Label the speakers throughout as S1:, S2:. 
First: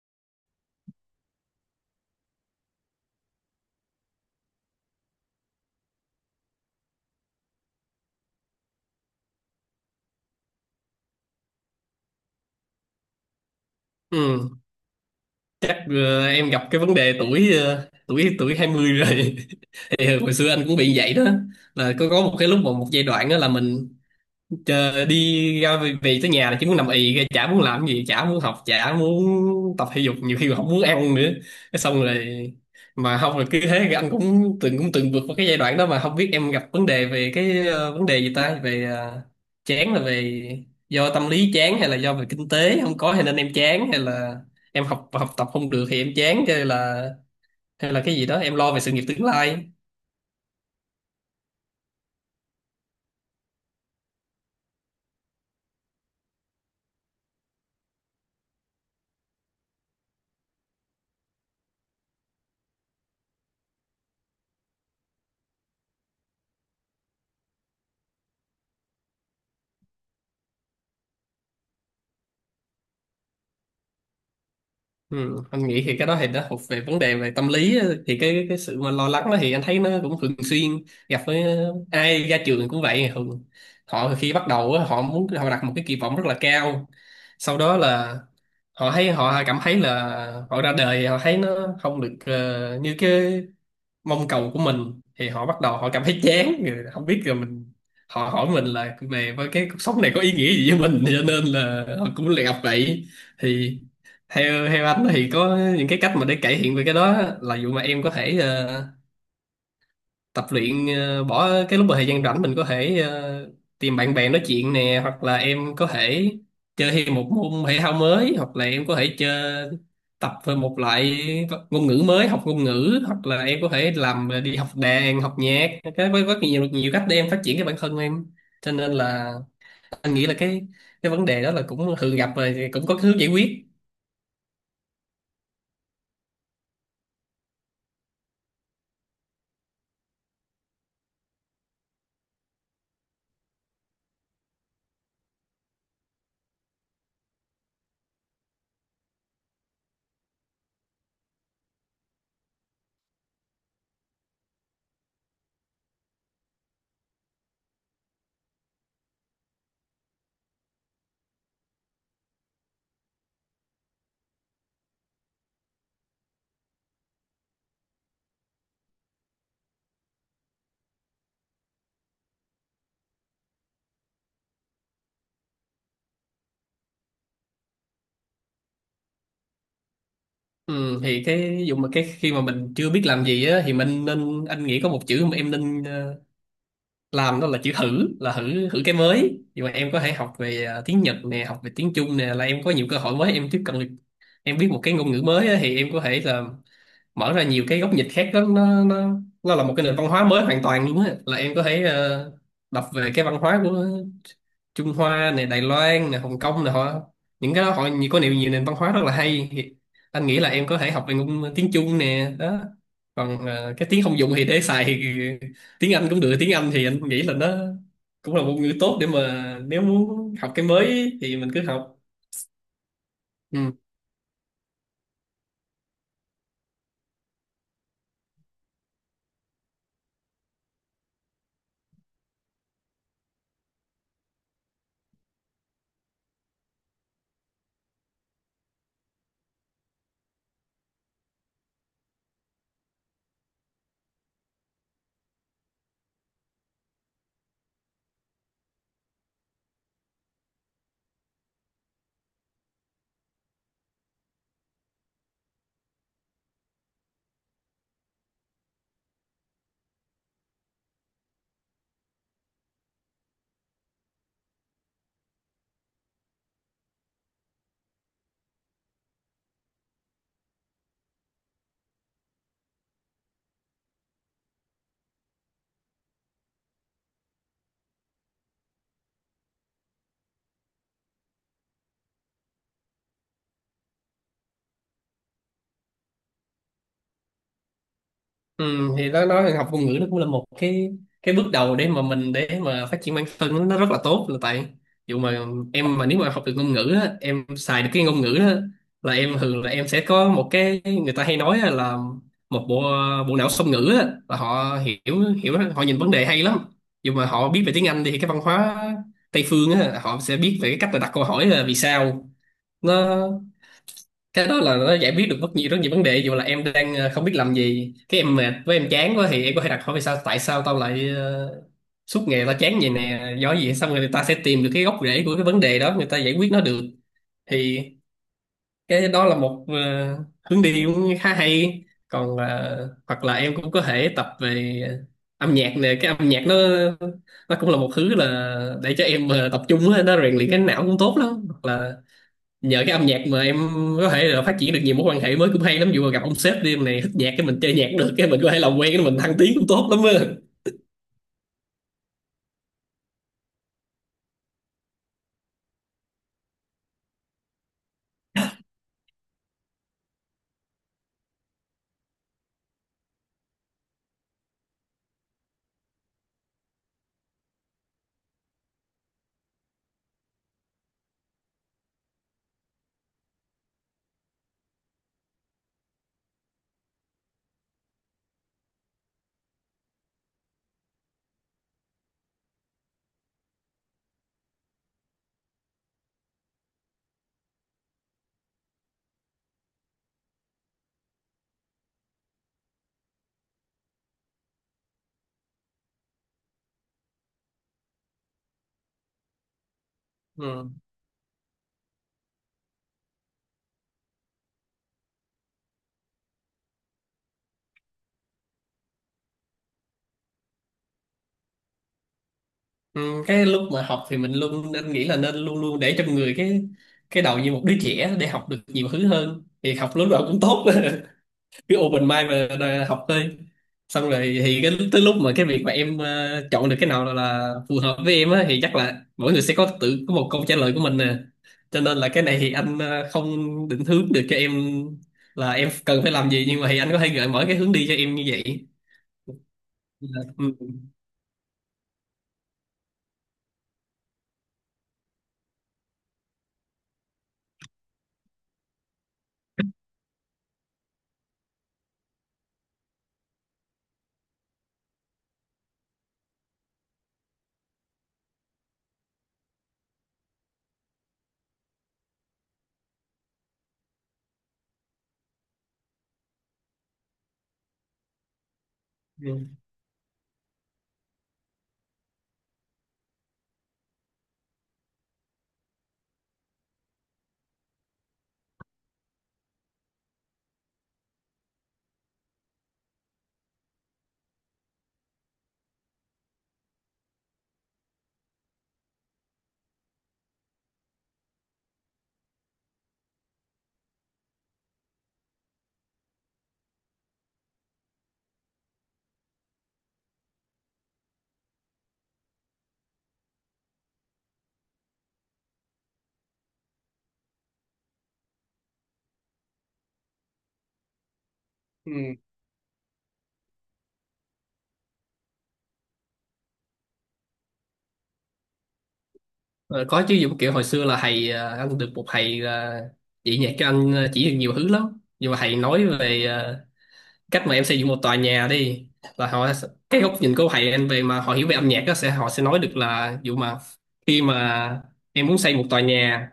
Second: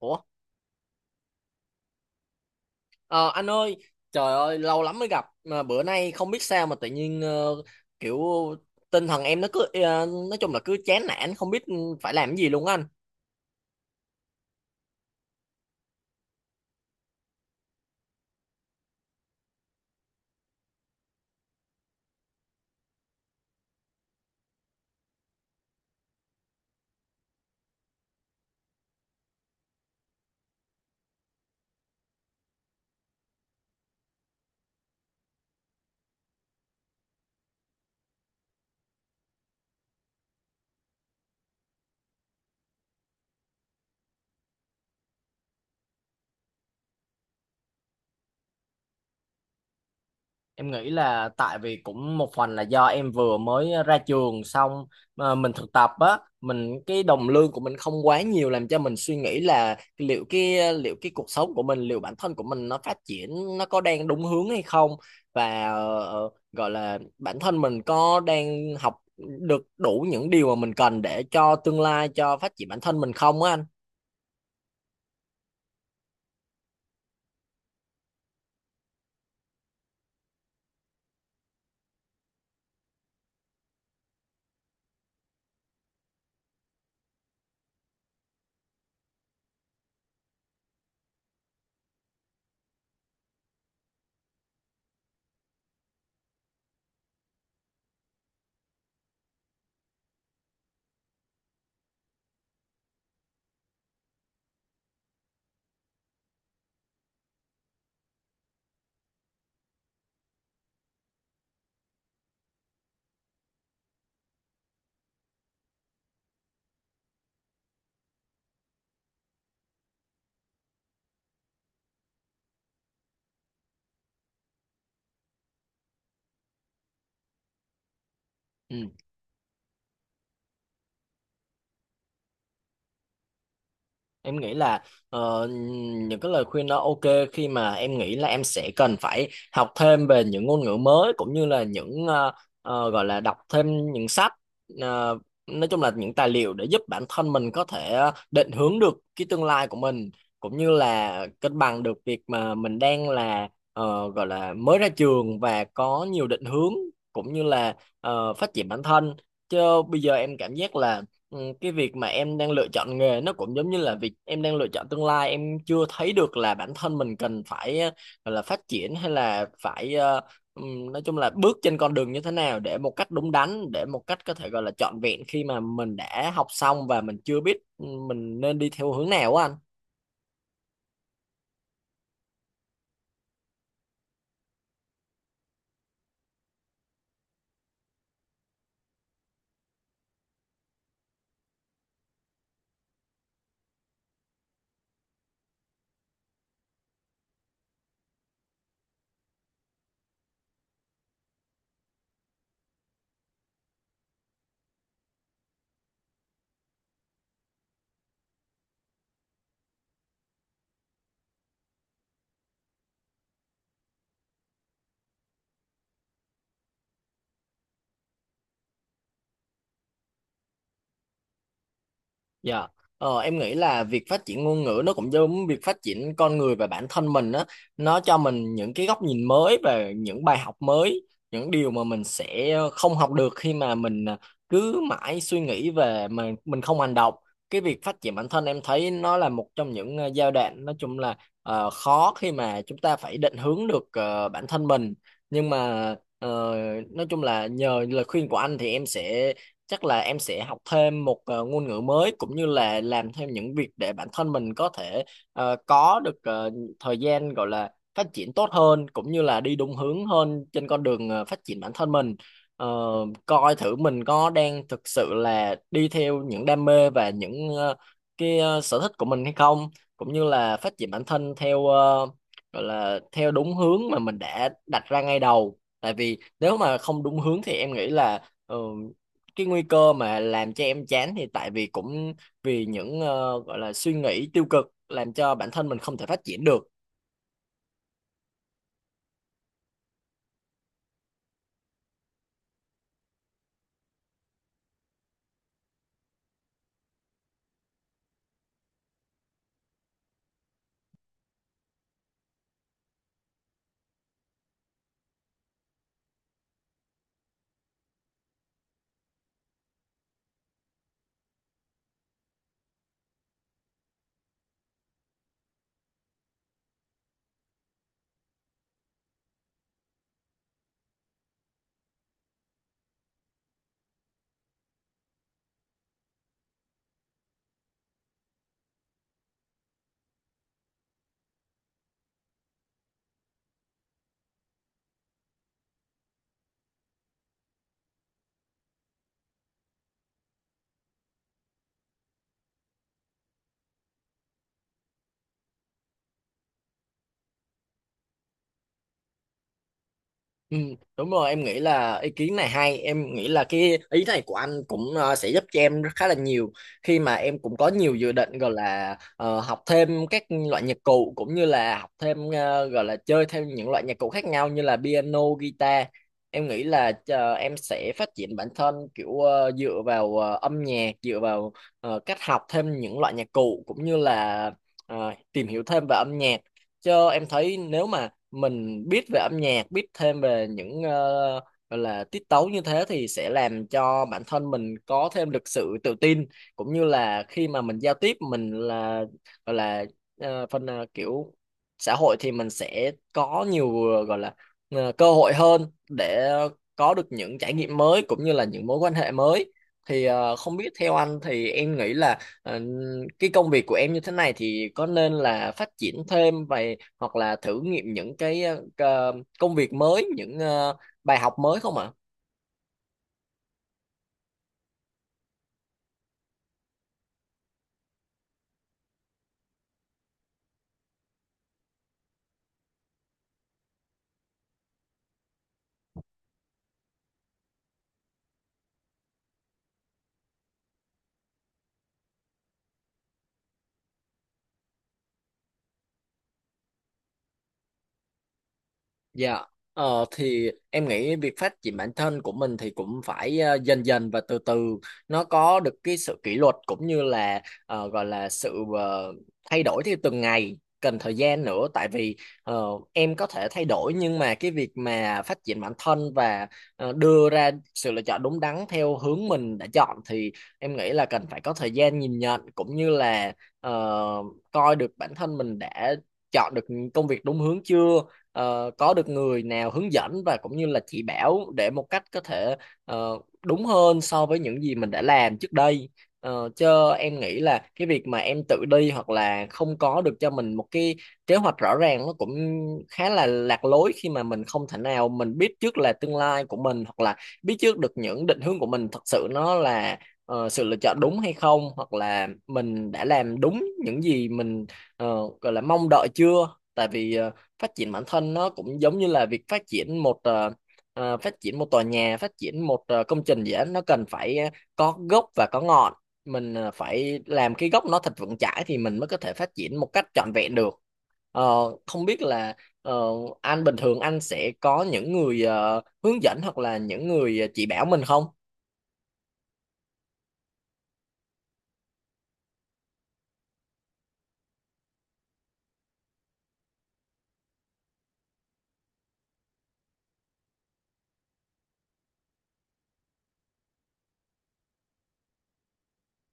S1: Ủa, ờ, anh ơi, trời ơi, lâu lắm mới gặp mà bữa nay không biết sao mà tự nhiên kiểu tinh thần em nó cứ nói chung là cứ chán nản không biết phải làm cái gì luôn á anh.
S2: Ừ, chắc em gặp cái vấn đề tuổi ờ, tuổi tuổi 20 rồi thì hồi xưa anh cũng bị vậy đó, là có một cái lúc mà một giai đoạn đó là mình chờ đi ra về, về tới nhà là chỉ muốn nằm ì ra, chả muốn làm gì, chả muốn học, chả muốn tập thể dục, nhiều khi còn không muốn ăn nữa, cái xong rồi mà không là cứ thế. Anh cũng từng vượt qua cái giai đoạn đó mà không biết em gặp vấn đề về vấn đề gì ta, về chán là về do tâm lý chán, hay là do về kinh tế không có hay nên em chán, hay là em học học tập không được thì em chán, hay là cái gì đó em lo về sự nghiệp tương lai?
S1: Em nghĩ là tại vì cũng một phần là do em vừa mới ra trường xong mà mình thực tập á, mình cái đồng lương của mình không quá nhiều làm cho mình suy nghĩ là liệu cái cuộc sống của mình, liệu bản thân của mình nó phát triển nó có đang đúng hướng hay không và gọi là bản thân mình có đang học được đủ những điều mà mình cần để cho tương lai cho phát triển bản thân mình không á anh.
S2: Ừ, anh nghĩ thì cái đó thì nó thuộc về vấn đề về tâm lý á. Thì cái sự mà lo lắng đó thì anh thấy nó cũng thường xuyên gặp với ai ra trường cũng vậy. Thường họ khi bắt đầu á, họ muốn họ đặt một cái kỳ vọng rất là cao, sau đó là họ thấy, họ cảm thấy là họ ra đời họ thấy nó không được như cái mong cầu của mình, thì họ bắt đầu họ cảm thấy chán rồi không biết rồi mình, họ hỏi mình là về với cái cuộc sống này có ý nghĩa gì với mình, cho nên là họ cũng lại gặp vậy. Thì theo theo anh thì có những cái cách mà để cải thiện về cái đó là, dù mà em có thể tập luyện, bỏ cái lúc mà thời gian rảnh mình có thể tìm bạn bè nói chuyện nè, hoặc là em có thể chơi thêm một môn thể thao mới, hoặc là em có thể chơi tập về một loại ngôn ngữ mới, học ngôn ngữ, hoặc là em có thể làm đi học đàn học nhạc, cái với rất nhiều nhiều cách để em phát triển cái bản thân em, cho
S1: Ừ.
S2: nên là anh nghĩ là cái vấn đề đó là cũng thường gặp rồi thì cũng có hướng giải quyết.
S1: Em nghĩ là ờ, những cái lời khuyên đó ok khi mà em nghĩ là em sẽ cần phải học thêm về những ngôn ngữ mới cũng như là những gọi là đọc thêm những sách, ờ, nói chung là những tài liệu để giúp bản thân mình có thể định hướng được cái tương lai của mình cũng như là cân bằng được việc mà mình đang là gọi là mới ra trường và có nhiều định hướng cũng như là phát triển bản thân, chứ bây giờ em cảm giác là, ừ, cái việc mà em đang lựa chọn nghề nó cũng giống như là việc em đang lựa chọn tương lai. Em chưa thấy được là bản thân mình cần phải gọi là phát triển hay là phải nói chung là bước trên con đường như thế nào để một cách đúng đắn, để một cách có thể gọi là trọn vẹn khi mà mình đã học xong và mình chưa biết, ừ, mình nên đi theo hướng nào á anh.
S2: Ừ, thì cái ví dụ mà cái khi mà mình chưa biết làm gì á thì mình nên, anh nghĩ có một chữ mà em nên làm, đó là chữ thử, là thử thử cái mới. Nhưng mà em có thể học về tiếng Nhật nè, học về tiếng Trung nè, là em có nhiều cơ hội mới, em tiếp cận được, em biết một cái ngôn ngữ mới á, thì em có thể là mở ra nhiều cái góc nhìn khác lắm, nó là một cái nền văn hóa mới hoàn toàn luôn á, là em có thể đọc về cái văn hóa của Trung Hoa này, Đài Loan này, Hồng Kông này, họ những cái đó, họ có nhiều nhiều nền văn hóa rất là hay. Thì anh nghĩ là em có thể học về tiếng Trung nè đó. Còn cái tiếng không dùng thì để xài thì tiếng Anh cũng được, tiếng Anh thì anh nghĩ là nó cũng là một ngữ tốt để mà nếu muốn học cái mới thì mình cứ học.
S1: Dạ. Em nghĩ
S2: Ừ.
S1: là việc phát triển ngôn ngữ nó cũng giống việc phát triển con người và bản thân mình á, nó cho mình những cái góc nhìn mới và những bài học mới, những điều mà mình sẽ không học được khi mà mình cứ mãi suy nghĩ về mà mình không hành động. Cái việc phát triển bản thân em thấy nó là một trong những giai đoạn nói chung là khó khi mà chúng ta phải định hướng được bản thân mình, nhưng mà nói chung là nhờ lời khuyên của anh thì em sẽ, chắc là em sẽ học thêm một ngôn ngữ mới, cũng như là làm thêm những việc để bản thân mình có thể có được thời gian gọi là phát triển tốt hơn cũng như là đi đúng hướng hơn trên con đường phát triển bản thân mình. Ờ, coi thử mình có đang thực sự là đi theo những đam mê và những sở thích của mình hay không, cũng như là phát triển bản thân theo, gọi là theo đúng hướng mà mình đã đặt ra ngay đầu, tại vì nếu mà không đúng hướng thì em nghĩ là cái nguy cơ mà làm cho em chán thì tại vì cũng vì những gọi là suy nghĩ tiêu cực làm cho bản thân mình không thể phát triển được.
S2: Ừ, thì nó nói học ngôn ngữ nó cũng là một cái bước đầu để mà phát triển bản thân, nó rất là tốt, là tại dù mà em, mà nếu mà học được ngôn ngữ á, em xài được cái ngôn ngữ đó, là em thường là em sẽ có một cái, người ta hay nói là một bộ bộ não song ngữ á, là họ hiểu hiểu họ nhìn vấn đề hay lắm. Dù mà họ biết về tiếng Anh thì cái văn hóa Tây phương á, họ sẽ biết về cái cách là đặt câu hỏi là vì sao nó, cái đó là nó giải quyết được rất nhiều vấn đề. Dù là em đang không biết làm gì, cái em mệt với em chán quá, thì em có thể đặt hỏi vì sao, tại sao tao lại suốt ngày tao chán vậy nè, do gì, xong rồi người ta sẽ tìm được cái gốc rễ của cái vấn đề đó, người ta giải quyết nó được. Thì cái đó là một hướng đi cũng khá hay. Còn hoặc là em cũng có thể tập về âm nhạc nè, cái âm nhạc nó cũng là một thứ là để cho em tập trung á, nó rèn luyện cái não cũng tốt lắm. Hoặc là nhờ cái âm nhạc mà em có thể là phát triển được nhiều mối quan hệ mới cũng hay lắm, dù mà gặp ông sếp đi, em này thích nhạc, cái mình chơi nhạc được, cái mình có thể làm quen, cái mình thăng tiến cũng tốt lắm á.
S1: Ừ, đúng rồi, em nghĩ là ý kiến này hay. Em nghĩ là cái ý này của anh cũng sẽ giúp cho em rất khá là nhiều khi mà em cũng có nhiều dự định gọi là học thêm các loại nhạc cụ, cũng như là học thêm gọi là chơi theo những loại nhạc cụ khác nhau như là piano, guitar. Em nghĩ là em sẽ phát triển bản thân kiểu dựa vào âm nhạc, dựa vào cách học thêm những loại nhạc cụ cũng như là tìm hiểu thêm về âm nhạc, cho em thấy nếu mà mình biết về âm nhạc, biết thêm về những gọi là tiết tấu như thế thì sẽ làm cho bản thân mình có thêm được sự tự tin, cũng như là khi mà mình giao tiếp mình là gọi là phần kiểu xã hội thì mình sẽ có nhiều gọi là cơ hội hơn để có được những trải nghiệm mới cũng như là những mối quan hệ mới. Thì không
S2: Ừ.
S1: biết theo anh thì em nghĩ là cái công việc của em như thế này thì có nên là phát triển thêm và hoặc là thử nghiệm những cái ờ, công việc mới, những bài học mới không ạ?
S2: Ừ, cái lúc mà học thì mình luôn nên nghĩ là nên luôn luôn để trong người cái đầu như một đứa trẻ, để học được nhiều thứ hơn, thì học lúc nào cũng tốt cứ open mind và đòi học thôi. Xong rồi thì cái tới lúc mà cái việc mà em chọn được cái nào là phù hợp với em á, thì chắc là mỗi người sẽ có tự có một câu trả lời của mình nè, cho nên là cái này thì anh không định hướng được cho em là em cần phải làm gì, nhưng mà thì anh có thể gợi mở cái hướng đi cho em như vậy.
S1: Dạ,
S2: Ừ.
S1: thì em nghĩ việc phát triển bản thân của mình thì cũng phải dần dần và từ từ, nó có được cái sự kỷ luật cũng như là gọi là sự thay đổi theo từng ngày, cần thời gian nữa. Tại vì ờ, em có thể thay đổi, nhưng mà cái việc mà phát triển bản thân và đưa ra sự lựa chọn đúng đắn theo hướng mình đã chọn thì em nghĩ là cần phải có thời gian nhìn nhận, cũng như là ờ, coi được bản thân mình đã chọn được công việc đúng hướng chưa, có được người
S2: Ừ.
S1: nào hướng dẫn và cũng như là chỉ bảo để một cách có thể ờ, đúng hơn so với những gì mình đã làm trước đây. Ờ, chứ em nghĩ là cái việc mà em tự đi hoặc là không có được cho mình một cái kế hoạch rõ ràng nó cũng khá là lạc lối khi mà mình không thể nào mình biết trước là tương lai của mình, hoặc là biết trước được những định hướng của mình thật sự nó là sự lựa chọn đúng hay không, hoặc là mình đã làm đúng những gì mình gọi là mong đợi chưa. Tại vì phát triển bản thân nó cũng giống như là việc phát triển một phát triển một tòa nhà, phát triển một công trình gì đó, nó cần phải có gốc và có ngọn. Mình phải làm cái gốc nó thật vững chãi thì mình mới có thể phát triển một cách trọn vẹn được. Ờ,
S2: Ừ.
S1: không biết là ờ, anh bình thường anh sẽ có những người hướng dẫn hoặc là những người chỉ bảo mình không?
S2: Ờ, có chứ, giống kiểu hồi xưa là thầy, anh được một thầy là chỉ nhạc cho anh, chỉ được nhiều thứ lắm. Nhưng mà thầy nói về cách mà em xây dựng một tòa nhà đi, là họ, cái góc nhìn của thầy anh, về mà họ hiểu về âm nhạc đó sẽ, họ sẽ nói được là ví dụ mà khi mà em muốn xây một tòa nhà,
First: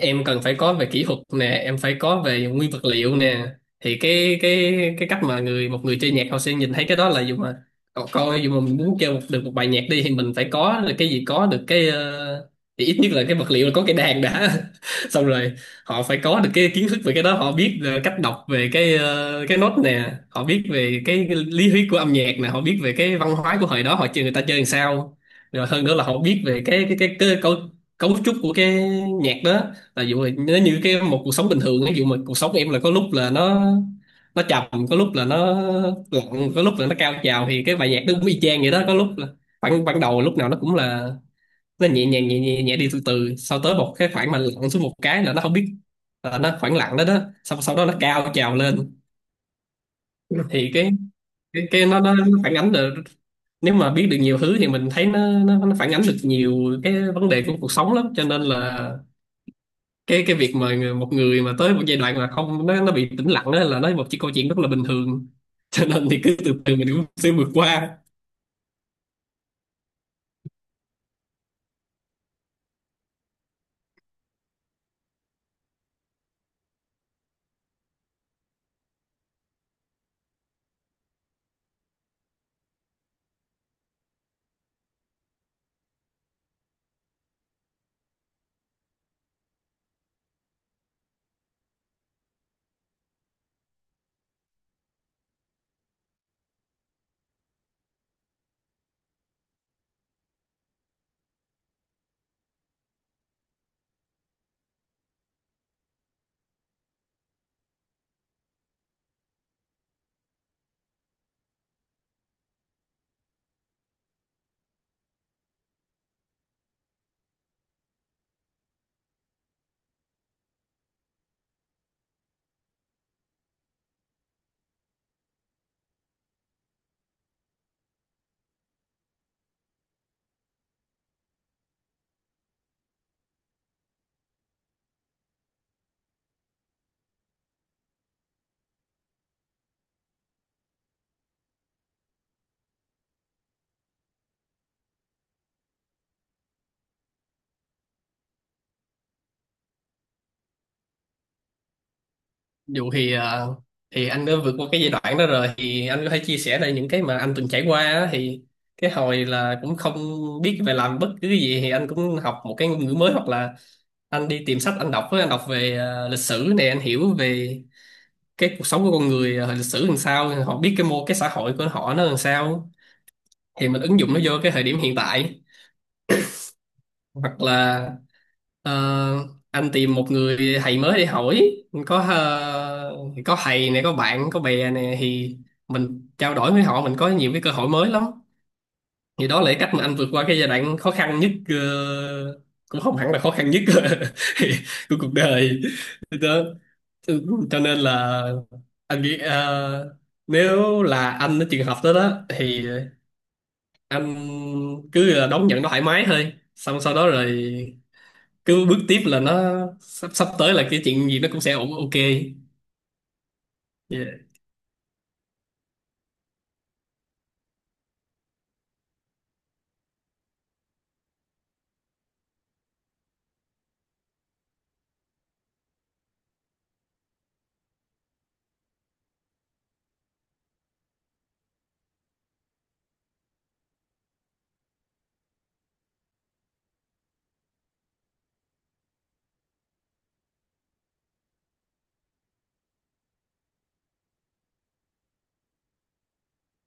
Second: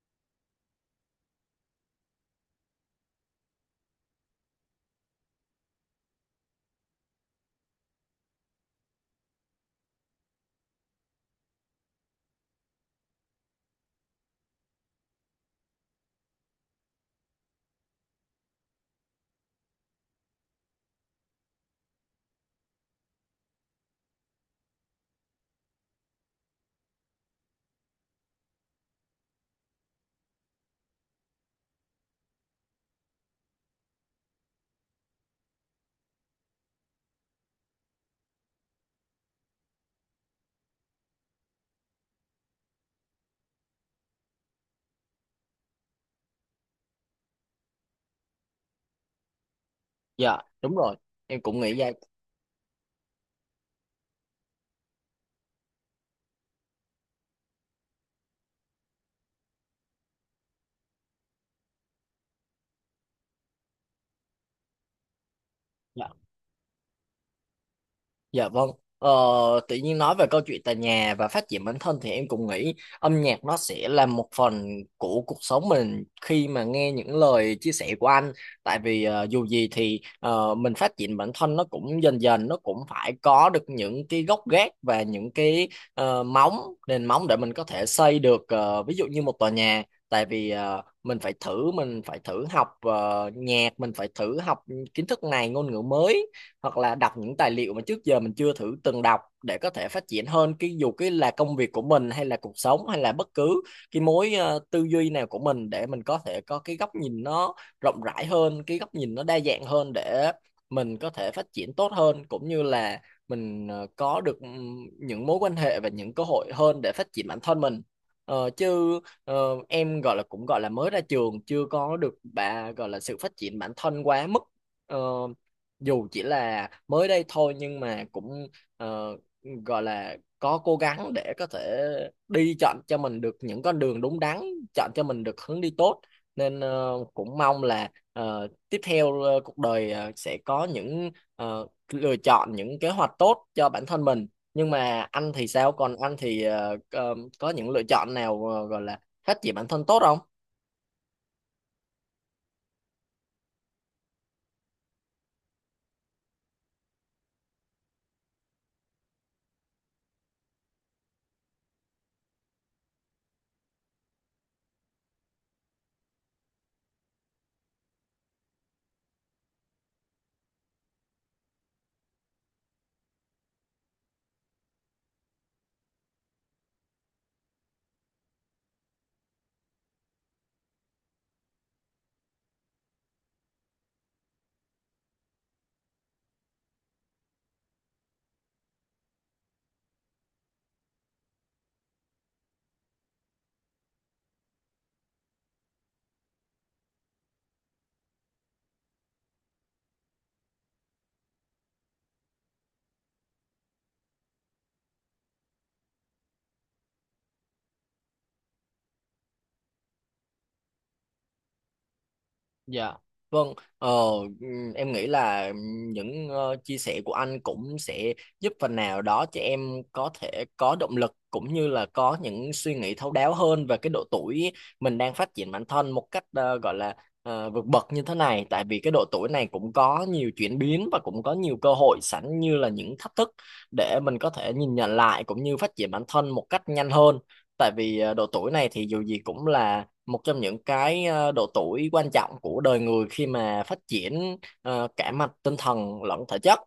S2: em cần phải có về kỹ thuật nè, em phải có về nguyên vật liệu nè. Thì cái cách mà một người chơi nhạc họ sẽ nhìn thấy cái đó là, dù mà cậu coi, dù mà mình muốn chơi được một bài nhạc đi, thì mình phải có được cái gì, có được cái, thì ít nhất là cái vật liệu là có cái đàn đã xong rồi họ phải có được cái kiến thức về cái đó, họ biết cách đọc về cái nốt nè, họ biết về cái lý thuyết của âm nhạc nè, họ biết về cái văn hóa của hồi đó họ chơi, người ta chơi làm sao, rồi hơn nữa là họ biết về cái cấu cấu trúc của cái nhạc đó. Tại vì vậy, nếu như cái một cuộc sống bình thường, ví dụ mà cuộc sống em là có lúc là nó trầm, có lúc là nó lặng, có lúc là nó cao trào, thì cái bài nhạc nó cũng y chang vậy đó. Có lúc là khoảng ban đầu lúc nào nó cũng là nó nhẹ nhàng, nhẹ nhẹ nhẹ đi từ từ, sau tới một cái khoảng mà lặng xuống một cái là nó không biết, là nó khoảng lặng đó đó, sau sau đó nó cao trào lên.
S1: Dạ
S2: Thì
S1: đúng
S2: cái
S1: rồi, em cũng
S2: cái,
S1: nghĩ
S2: cái
S1: vậy.
S2: nó phản ánh được, nếu mà biết được nhiều thứ thì mình thấy nó phản ánh được nhiều cái vấn đề của cuộc sống lắm. Cho nên là cái việc mà một người mà tới một giai đoạn mà không nó bị tĩnh lặng đó, là nó một cái câu chuyện rất là bình thường cho
S1: Dạ.
S2: nên thì cứ từ từ mình cũng sẽ vượt qua.
S1: Dạ vâng. Ờ, tự nhiên nói về câu chuyện tại nhà và phát triển bản thân thì em cũng nghĩ âm nhạc nó sẽ là một phần của cuộc sống mình khi mà nghe những lời chia sẻ của anh. Tại vì dù gì thì mình phát triển bản thân nó cũng dần dần, nó cũng phải có được những cái gốc gác và những cái móng, nền móng để mình có thể xây được ví dụ như một tòa nhà. Tại vì mình phải thử, mình phải thử học nhạc, mình phải thử học kiến thức này, ngôn ngữ mới, hoặc là đọc những tài liệu mà trước giờ mình chưa thử từng đọc để có thể phát triển hơn cái dù cái là công việc của mình hay là cuộc sống hay là bất cứ cái mối tư duy nào của mình, để mình có thể có cái góc nhìn nó rộng rãi hơn, cái góc nhìn nó đa dạng hơn để mình có thể phát triển tốt hơn, cũng như là mình có được những mối quan hệ và những cơ hội hơn để phát triển bản thân mình. Ờ, chứ ờ, em gọi là cũng gọi là mới ra trường chưa có được bà gọi là sự phát triển bản thân quá mức. Ờ, dù chỉ là mới đây thôi nhưng mà cũng ờ, gọi là có cố gắng để có thể đi chọn cho mình được những con đường đúng đắn, chọn cho mình được hướng đi tốt, nên cũng mong là tiếp theo cuộc đời sẽ có những ờ, lựa chọn, những kế hoạch tốt cho bản thân mình. Nhưng mà anh thì sao? Còn anh thì có những lựa chọn nào gọi là phát triển bản thân tốt không?
S2: Dù thì à, thì anh đã vượt qua cái giai đoạn đó rồi, thì anh có thể chia sẻ lại những cái mà anh từng trải qua á. Thì cái hồi là cũng không biết về làm bất cứ cái gì thì anh cũng học một cái ngôn ngữ mới, hoặc là anh đi tìm sách anh đọc á, anh đọc về lịch sử này, anh hiểu về cái cuộc sống của con người, hồi lịch sử làm sao họ biết, cái mô, cái xã hội của họ nó làm sao, thì mình ứng dụng nó vô cái thời điểm hiện tại. Hoặc là ờ, anh tìm một người thầy mới để hỏi, có ờ, có thầy này, có bạn có bè này, thì mình trao đổi với họ, mình có nhiều cái cơ hội mới lắm. Thì đó là cái cách mà anh vượt qua cái giai đoạn khó khăn nhất, cũng không hẳn là khó khăn nhất của cuộc đời đó. Ừ, cho nên là anh nghĩ nếu là anh ở trường hợp đó đó, thì anh cứ là đón nhận nó thoải mái thôi, xong sau đó rồi cứ bước tiếp, là nó, sắp sắp tới là cái chuyện gì nó cũng sẽ ổn, ok.
S1: Dạ, vâng. Ờ,
S2: Yeah.
S1: em nghĩ là những chia sẻ của anh cũng sẽ giúp phần nào đó cho em có thể có động lực cũng như là có những suy nghĩ thấu đáo hơn về cái độ tuổi mình đang phát triển bản thân một cách gọi là vượt bậc như thế này. Tại vì cái độ tuổi này cũng có nhiều chuyển biến và cũng có nhiều cơ hội sẵn như là những thách thức để mình có thể nhìn nhận lại cũng như phát triển bản thân một cách nhanh hơn. Tại vì độ tuổi này thì dù gì cũng là một trong những cái độ tuổi quan trọng của đời người khi mà phát triển cả mặt tinh thần lẫn thể chất,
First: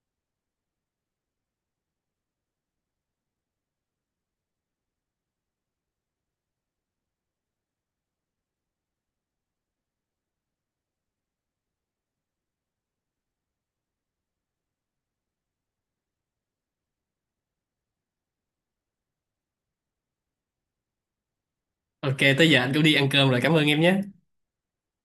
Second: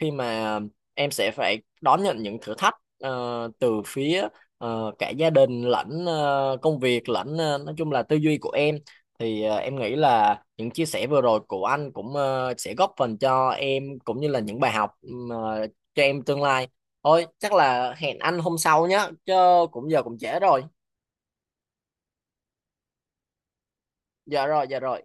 S1: khi mà em sẽ phải đón nhận những thử thách từ phía cả gia đình lẫn công việc lẫn nói chung là tư duy của em. Thì em nghĩ là những chia sẻ vừa rồi của anh cũng sẽ góp phần cho em cũng như là những bài học mà cho em tương lai. Thôi chắc là hẹn anh hôm sau nhé, chứ cũng giờ cũng trễ rồi.
S2: Ok, tới giờ anh cũng đi ăn cơm rồi, cảm ơn em nhé.
S1: Dạ rồi, dạ rồi.